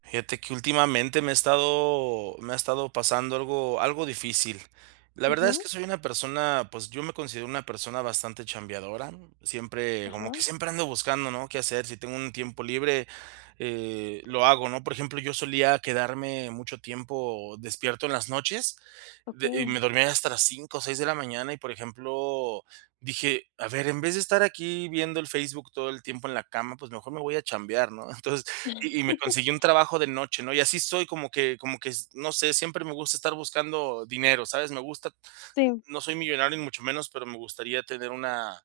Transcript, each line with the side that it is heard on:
right: Fíjate que últimamente me he estado me ha estado pasando algo algo difícil. La verdad es
left: Ujú.
right: que soy una persona, pues yo me considero una persona bastante chambeadora, siempre, como que
left: Ajá.
right: siempre ando buscando, ¿no? Qué hacer si tengo un tiempo libre, eh, lo hago, ¿no? Por ejemplo, yo solía quedarme mucho tiempo despierto en las noches de y me
left: Okey.
right: dormía hasta las 5:00 o 6:00 de la mañana y, por ejemplo, dije: "A ver, en vez de estar aquí viendo el Facebook todo el tiempo en la cama, pues mejor me voy a chambear", ¿no? Entonces, y y me consiguió un trabajo de noche, ¿no? Y así soy, como que como que no sé, siempre me gusta estar buscando dinero, ¿sabes? Me gusta,
left: Sí.
right: no soy millonario ni mucho menos, pero me gustaría tener una,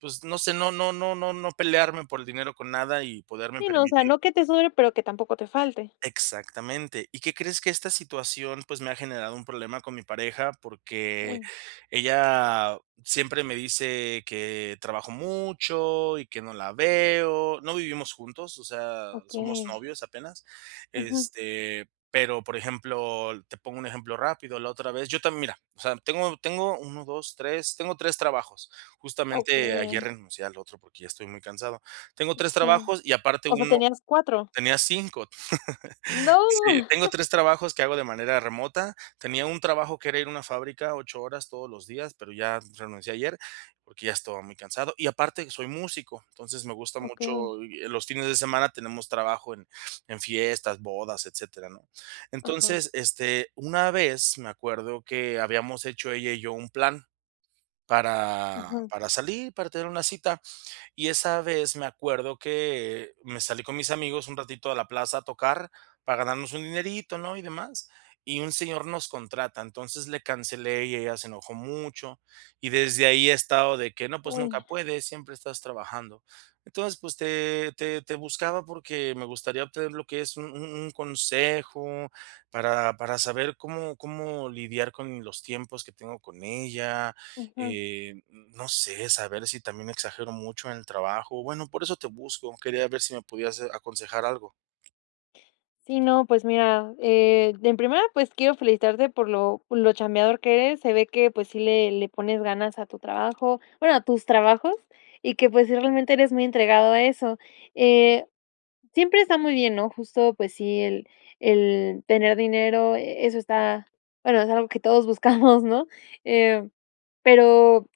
right: pues, no sé, no no no no no pelearme por el dinero con nada y poderme
left: Sí, no, o sea,
right: permitir
left: no que te sobre, pero que tampoco te falte.
right: exactamente. ¿Y qué crees? Que esta situación, pues, me ha generado un problema con mi pareja porque,
left: Uy.
right: ella siempre me dice que, trabajo mucho y que no la veo no vivimos juntos, o sea, somos
left: Okey.
right: novios apenas
left: Ujú.
right: este, pero, por ejemplo, te pongo un ejemplo rápido, la otra vez yo también mira, o sea, tengo tengo 1, 2, 3, tengo 3 trabajos. Justamente ayer
left: Okey.
right: renuncié al otro porque ya estoy muy cansado. Tengo
left: Eh,
right: 3
left: sí,
right: trabajos y aparte
left: ¿o sea,
right: 1,
left: tenías cuatro?
right: tenía 5
left: ¡No!
right: Sí, tengo tres trabajos que hago de manera remota, tenía un trabajo, que era ir a una fábrica 8 horas todos los días, pero ya renuncié ayer, porque ya estaba muy cansado y aparte que soy músico. Entonces me gusta mucho,
left: Okey.
right: eh, fines de semana tenemos trabajo en en fiestas, bodas, etcétera, ¿no?
left: Ajá.
right: Entonces, este, una vez me acuerdo que habíamos hecho ella y yo un plan para
left: Ujú.
right: para salir, para tener una cita. Y esa vez me acuerdo que me salí con mis amigos un ratito a la plaza a tocar para ganarnos un dinerito, ¿no? Y demás, y un señor nos contrata, entonces le cancelé y ella se enojó mucho y desde ahí he estado de que: "No, pues nunca
left: Uy.
right: puedes, siempre estás trabajando". Entonces, pues te te te buscaba porque me gustaría obtener lo que es un un un consejo para para saber cómo cómo lidiar con los tiempos que tengo con ella,
left: Ujú.
right: eh, n no sé, saber si también exagero mucho en el trabajo, bueno, por eso te busco. Quería ver si me podías, eh, aconsejar algo.
left: Sí, no, pues mira, eh, en primera, pues, quiero felicitarte por lo por lo chambiador que eres. Se ve que, pues sí, le le pones ganas a tu trabajo, bueno, a tus trabajos. Y qué, pues, sí realmente eres muy entregado a eso. Eh, siempre está muy bien, ¿no? Justo, pues sí, el el tener dinero, e eso está bueno, es algo que todos buscamos, ¿no? Eh, pero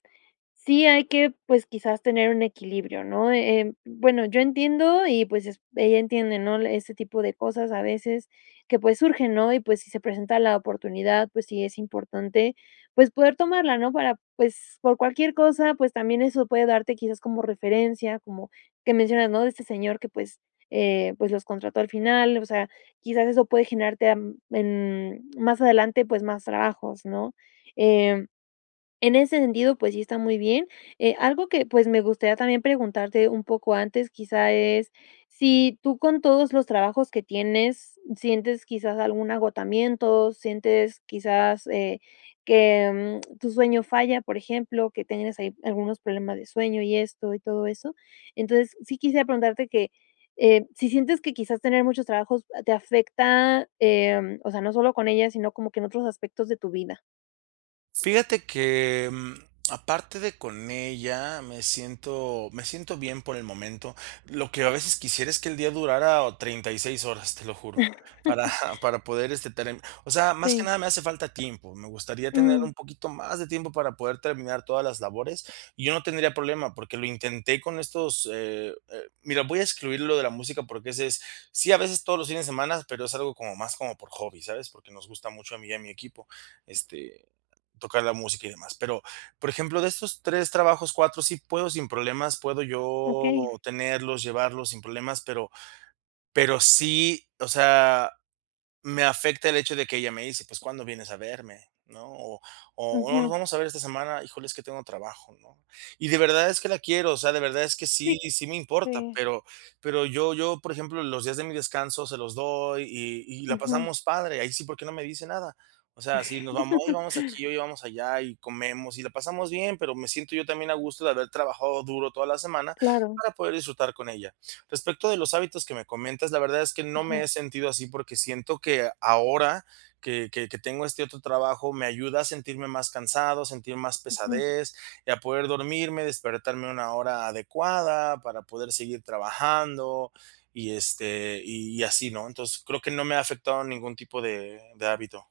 left: sí hay que, pues, quizás, tener un equilibrio, ¿no? Em, bueno, yo entiendo, y pues es ella entiende, ¿no?, ese tipo de cosas a veces que, pues, surgen, ¿no? Y, pues, si se presenta la oportunidad, pues sí, es importante, pues, poder tomarla, ¿no?, para, pues, por cualquier cosa. Pues, también eso puede darte, quizás, como referencia, como que mencionas, ¿no?, de este señor que, pues, eh, pues, los contrató al final. O sea, quizás eso puede generarte, am, en más adelante, pues, más trabajos, ¿no? Em, En ese sentido, pues sí, está muy bien, eh, algo que, pues, me gustaría también preguntarte un poco antes, quizá, es si tú, con todos los trabajos que tienes, sientes quizás algún agotamiento, sientes quizás, eh, que, mm, tu sueño falla, por ejemplo, que tengas ahí algunos problemas de sueño y esto y todo eso. Entonces sí quisiera preguntarte que, eh, si sientes que, quizás, tener muchos trabajos, ah, te afecta, em, o sea, no solo con ella, sino como que en otros aspectos de tu vida.
right: Fíjate que, mm, aparte de con ella, me siento me siento bien por el momento. Lo que a veces quisiera es que el día durara 36 horas, te lo juro, para para poder este term o sea, más que
left: Sí.
right: nada me hace falta tiempo. Me gustaría tener
left: Mm.
right: un poquito más de tiempo para poder terminar todas las labores y yo no tendría problema, porque lo intenté con estos, eh, eh, mira, voy a excluir lo de la música porque ese es sí, a veces todos los fines de semana, pero es algo como más como por hobby, ¿sabes?, porque nos gusta mucho a mí y a mi equipo, este, tocar la música y demás. Pero, por ejemplo, de estos 3 trabajos, 4 sí puedo, sin problemas, puedo yo
left: Okey.
right: tenerlos, llevarlos sin problemas, pero pero sí, o sea, me afecta el hecho de que ella me dice: "pues ¿cuándo vienes a verme, no?", o o, "¿nos
left: Ujú.
right: vamos a ver esta semana?", "híjole, es que tengo trabajo", ¿no? Y de verdad es que la quiero, o sea, de verdad es que sí
left: Sí
right: sí me importa,
left: sí.
right: pero pero yo yo, por ejemplo, los días de mi descanso se los doy y y la
left: Ujú.
right: pasamos padre ahí sí, ¿por qué no me dice nada? O sea, si nos vamos oye, vamos aquí, oye, vamos allá y comemos y la pasamos bien, pero me siento yo también a gusto de haber trabajado duro toda la semana
left: Claro.
right: para poder disfrutar con ella. Respecto de los hábitos que me comentas, la verdad es que no me
left: Ajá.
right: he sentido así porque siento que ahora que que que tengo este otro trabajo, me ayuda a sentirme más cansado, sentir más
left: Ujú.
right: pesadez y a poder dormirme, despertarme a una hora adecuada para poder seguir trabajando y este, y así, ¿no? Entonces creo que no me ha afectado ningún tipo de de hábito.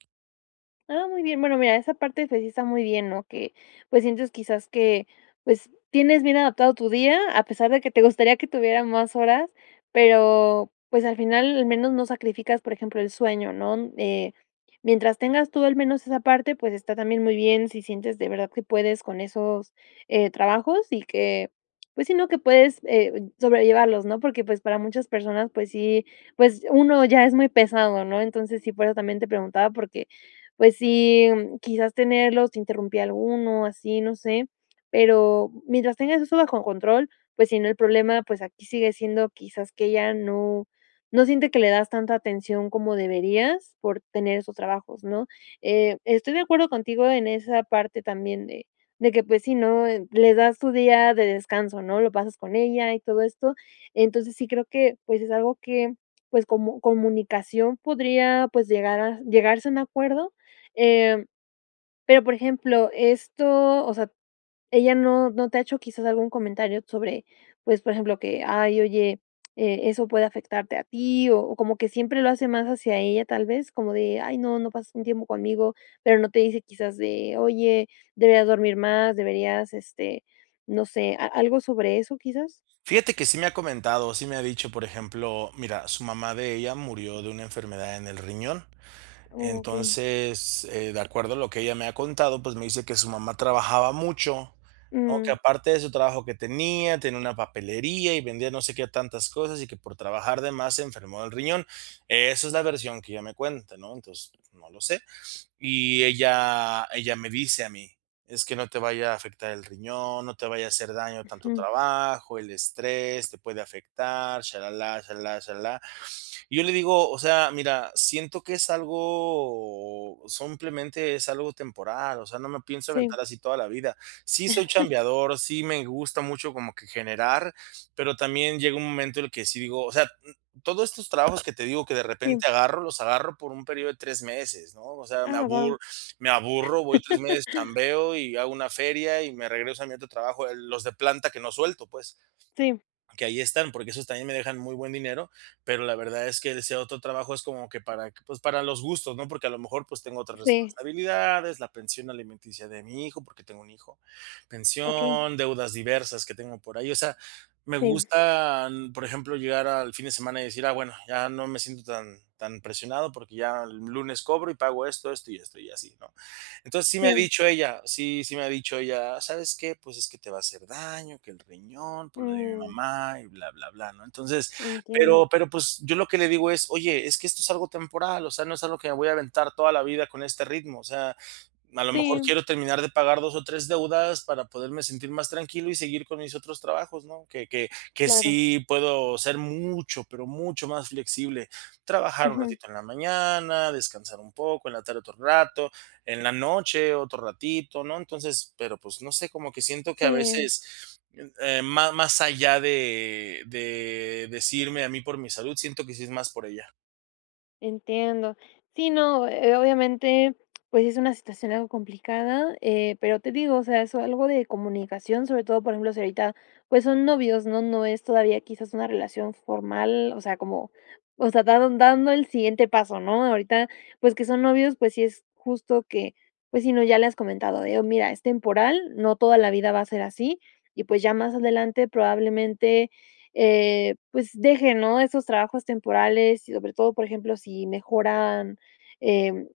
left: Ah, muy bien, bueno, mira, esa parte, pues si está muy bien, ¿no?, que pues sientes quizás que pues tienes bien adaptado tu día, a pesar de que te gustaría que tuviera más horas, pero pues al final al menos no sacrificas, por ejemplo, el sueño, ¿no?, eh, mientras tengas tú al menos esa parte, pues está también muy bien, si sientes de verdad que puedes con esos, eh, trabajos y que pues sí, ¿no?, que puedes, eh, sobrellevarlos, ¿no?, porque pues para muchas personas, pues sí, pues uno ya es muy pesado, ¿no?, entonces sí, por eso también te preguntaba porque, pues sí, quizás tenerlos interrumpía alguno así, no sé, pero mientras tengas eso bajo control, pues si, ¿no?, el problema, pues aquí sigue siendo quizás que ella no no siente que le das tanta atención como deberías por tener esos trabajos, ¿no?, eh, estoy de acuerdo contigo en esa parte también de de que pues si, ¿no?, le das tu día de descanso, ¿no?, lo pasas con ella y todo esto, entonces sí, creo que pues es algo que pues como comunicación podría, pues llegar a llegarse a un acuerdo, eh, pero por ejemplo, esto o sea, ella no no te ha hecho quizás algún comentario sobre pues, por ejemplo, que: "Ay, oye, eh, eso puede afectarte a ti", o o como que siempre lo hace más hacia ella tal vez como de: "Ay, no no pasa un tiempo conmigo", pero no te dice quizás de: "Oye, deberías dormir más, deberías este no sé", ¿a algo sobre eso, quizás?
right: Fíjate que sí me ha comentado, sí me ha dicho, por ejemplo, mira, su mamá de ella murió de una enfermedad en el riñón,
left: Okey.
right: entonces, eh, de acuerdo a lo que ella me ha contado, pues me dice que su mamá trabajaba mucho, ¿no?, que
left: Mm.
right: aparte de su trabajo que tenía, tenía una papelería y vendía no sé qué tantas cosas y que por trabajar de más se enfermó del riñón, esa es la versión que ella me cuenta, ¿no?, entonces no lo sé. Y ella ella me dice a mí: "Es que no te vaya a afectar el riñón, no te vaya a hacer daño tanto
left: Ujú.
right: trabajo, el estrés te puede afectar sha la la, sha la la, sha la la", y yo le digo: "O sea, mira, siento que es algo simplemente es algo temporal, o sea, no me pienso
left: Sí.
right: aventar así toda la vida, sí soy chambeador, sí me gusta mucho como que generar, pero también llega un momento en el que sí digo, o sea, todos estos trabajos que te digo que de
left: Sí.
right: repente agarro, los agarro por un período de tres meses, ¿no?, o sea, me
left: Ah, va.
right: aburro me aburro, voy 3 meses, chambeo y hago una feria y me regreso a mi otro trabajo, el los de planta que no suelto, pues
left: Sí.
right: que ahí están, porque esos también me dejan muy buen dinero, pero la verdad es que ese otro trabajo es como que para pues para los gustos, ¿no?, porque a lo mejor pues tengo otras
left: Sí.
right: responsabilidades, la pensión alimenticia de mi hijo, porque tengo un hijo,
left: Okey.
right: pensión, deudas diversas que tengo por ahí, o sea, me
left: Sí.
right: gusta, por ejemplo, llegar al fin de semana y decir: "Ah, bueno, ya no me siento tan tan presionado porque ya el lunes cobro y pago esto, esto y esto y así", ¿no? Entonces sí me ha
left: Sí.
right: dicho ella, sí sí me ha dicho ella: "¿Sabes qué?, pues es que te va a hacer daño, que el riñón por lo de mi
left: Mm.
right: mamá y bla, bla, bla", ¿no?, entonces,
left: Entiendo.
right: pero pero pues yo lo que le digo es: "Oye, es que esto es algo temporal, o sea, no es algo que me voy a aventar toda la vida con este ritmo", o sea, a lo mejor
left: Sí.
right: quiero terminar de pagar 2 o 3 deudas para poderme sentir más tranquilo y seguir con mis otros trabajos, ¿no?, que que que
left: Claro.
right: sí puedo ser mucho, pero mucho más flexible, trabajar un
left: Ujú.
right: ratito en la mañana, descansar un poco, en la tarde otro rato, en la noche otro ratito, ¿no?, entonces, pero pues no sé, cómo que siento que a
left: Sí.
right: veces, eh, ma más allá de de decirme a mí por mi salud, siento que sí es más por ella.
left: Entiendo, sí, no, eh, obviamente pues es una situación algo complicada, eh, pero te digo, o sea, eso algo de comunicación, sobre todo, por ejemplo, si ahorita, pues son novios, no no es todavía quizás una relación formal, o sea, como, o sea, dan dando el siguiente paso, ¿no?, ahorita, pues que son novios, pues sí, es justo que, pues sí, ¿no?, ya le has comentado de: "Mira, es temporal, no toda la vida va a ser así", y pues ya más adelante, probablemente, eh, pues deje, ¿no?, esos trabajos temporales y sobre todo, por ejemplo, si mejoran, eh,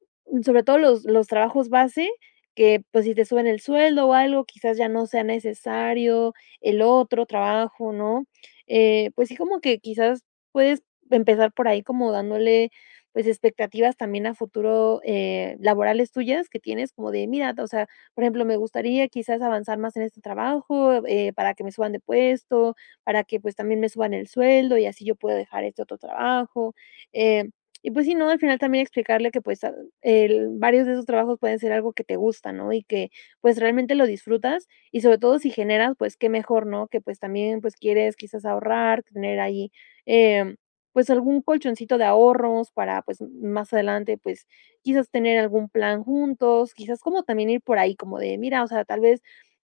left: sobre todo los los trabajos base, que pues si te suben el sueldo o algo, quizás ya no sea necesario el otro trabajo, ¿no?, eh, pues sí, como que quizás puedes empezar por ahí, como dándole, pues, expectativas también a futuro, eh, laborales tuyas que tienes como de mira, o sea, por ejemplo: "Me gustaría quizás avanzar más en este trabajo, eh, para que me suban de puesto, para que, pues, también me suban el sueldo y así yo pueda dejar este otro trabajo", eh, y, pues, sí, ¿no?, al final también explicarle que, pues, ah, el varios de esos trabajos pueden ser algo que te gusta, ¿no?, y que, pues, realmente lo disfrutas, y sobre todo si generas, pues, qué mejor, ¿no?, que, pues, también, pues, quieres quizás ahorrar, tener ahí, eh, pues, algún colchoncito de ahorros para, pues, más adelante, pues, quizás tener algún plan juntos, quizás como también ir por ahí como de mira, o sea, tal vez: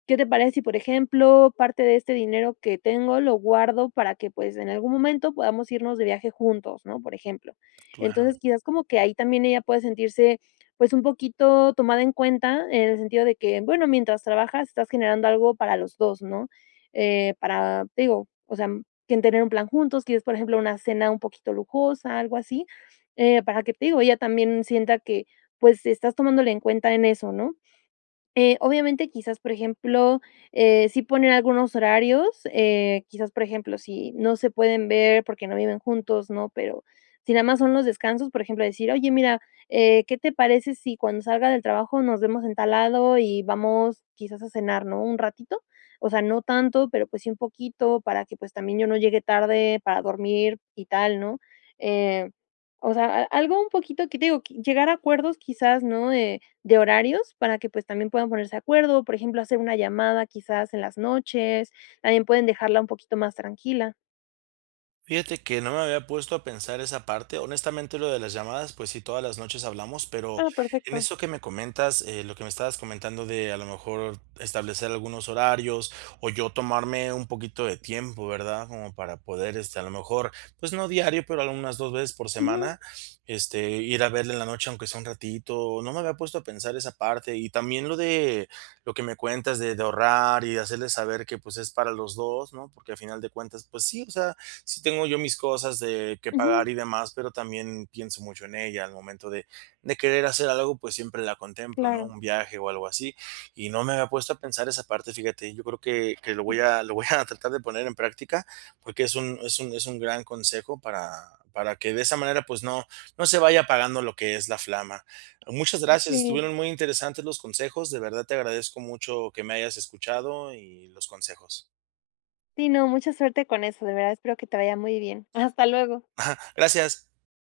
left: "Qué te parece si, por ejemplo, parte de este dinero que tengo lo guardo para que pues en algún momento podamos irnos de viaje juntos", ¿no?, por ejemplo, entonces
right: Claro.
left: quizás como que ahí también ella puede sentirse, pues un poquito tomada en cuenta, en el sentido de que bueno, mientras trabajas estás generando algo para los 2, ¿no?, eh, para te digo, o sea, quieren tener un plan juntos, quieres, por ejemplo, una cena un poquito lujosa, algo así, eh, para que, te digo, ella también sienta que pues estás tomándola en cuenta en eso, ¿no?, eh, obviamente, quizás, por ejemplo, eh, sí ponen algunos horarios, eh, quizás, por ejemplo, si no se pueden ver porque no viven juntos, ¿no?, pero, si nada más son los descansos, por ejemplo, decir: "Oye, mira, eh, ¿qué te parece si cuando salga del trabajo nos vemos en tal lado y vamos quizás a cenar?, ¿no?, un ratito, o sea, no tanto, pero pues sí, un poquito para que, pues, también yo no llegue tarde para dormir", y tal, ¿no?, eh, o sea, a algo un poquito que te digo, llegar a acuerdos, quizás, ¿no?, eh, de horarios para que, pues, también puedan ponerse de acuerdo, por ejemplo, hacer una llamada, quizás en las noches también pueden dejarla un poquito más tranquila.
right: Fíjate que no me había puesto a pensar esa parte, honestamente, lo de las llamadas, pues sí, todas las noches hablamos, pero,
left: Ah,
right: en
left: perfecto.
right: eso que me comentas, eh, lo que me estabas comentando de a lo mejor, establecer algunos horarios o yo tomarme un poquito de tiempo, ¿verdad? Como para poder este, a lo mejor, pues no diario, pero algunas dos veces por
left: Ujú.
right: semana este, ir a verla en la noche, aunque sea un ratito. No me había puesto a pensar esa parte y también lo de lo que me cuentas de de ahorrar y de hacerle saber que, pues, es para los dos, ¿no? Porque al final de cuentas, pues sí, o sea, sí tengo yo mis cosas de que
left: Ujú.
right: pagar y demás, pero también pienso mucho en ella, al momento de de querer hacer algo, pues siempre la contemplo, ¿no?
left: Claro.
right: Un viaje o algo así, y no me había puesto a pensar esa parte, fíjate, yo creo que que lo voy a lo voy a tratar de poner en práctica porque es un es un es un gran consejo para para que de esa manera, pues, no no se vaya apagando lo que es la flama. Muchas
left: Ah,
right: gracias,
left: sí.
right: estuvieron muy interesantes los consejos, de verdad te agradezco mucho que me hayas escuchado y los consejos.
left: Sí, no, mucha suerte con eso. De verdad. Espero que te vaya muy bien. Hasta luego.
right: Ajá gracias.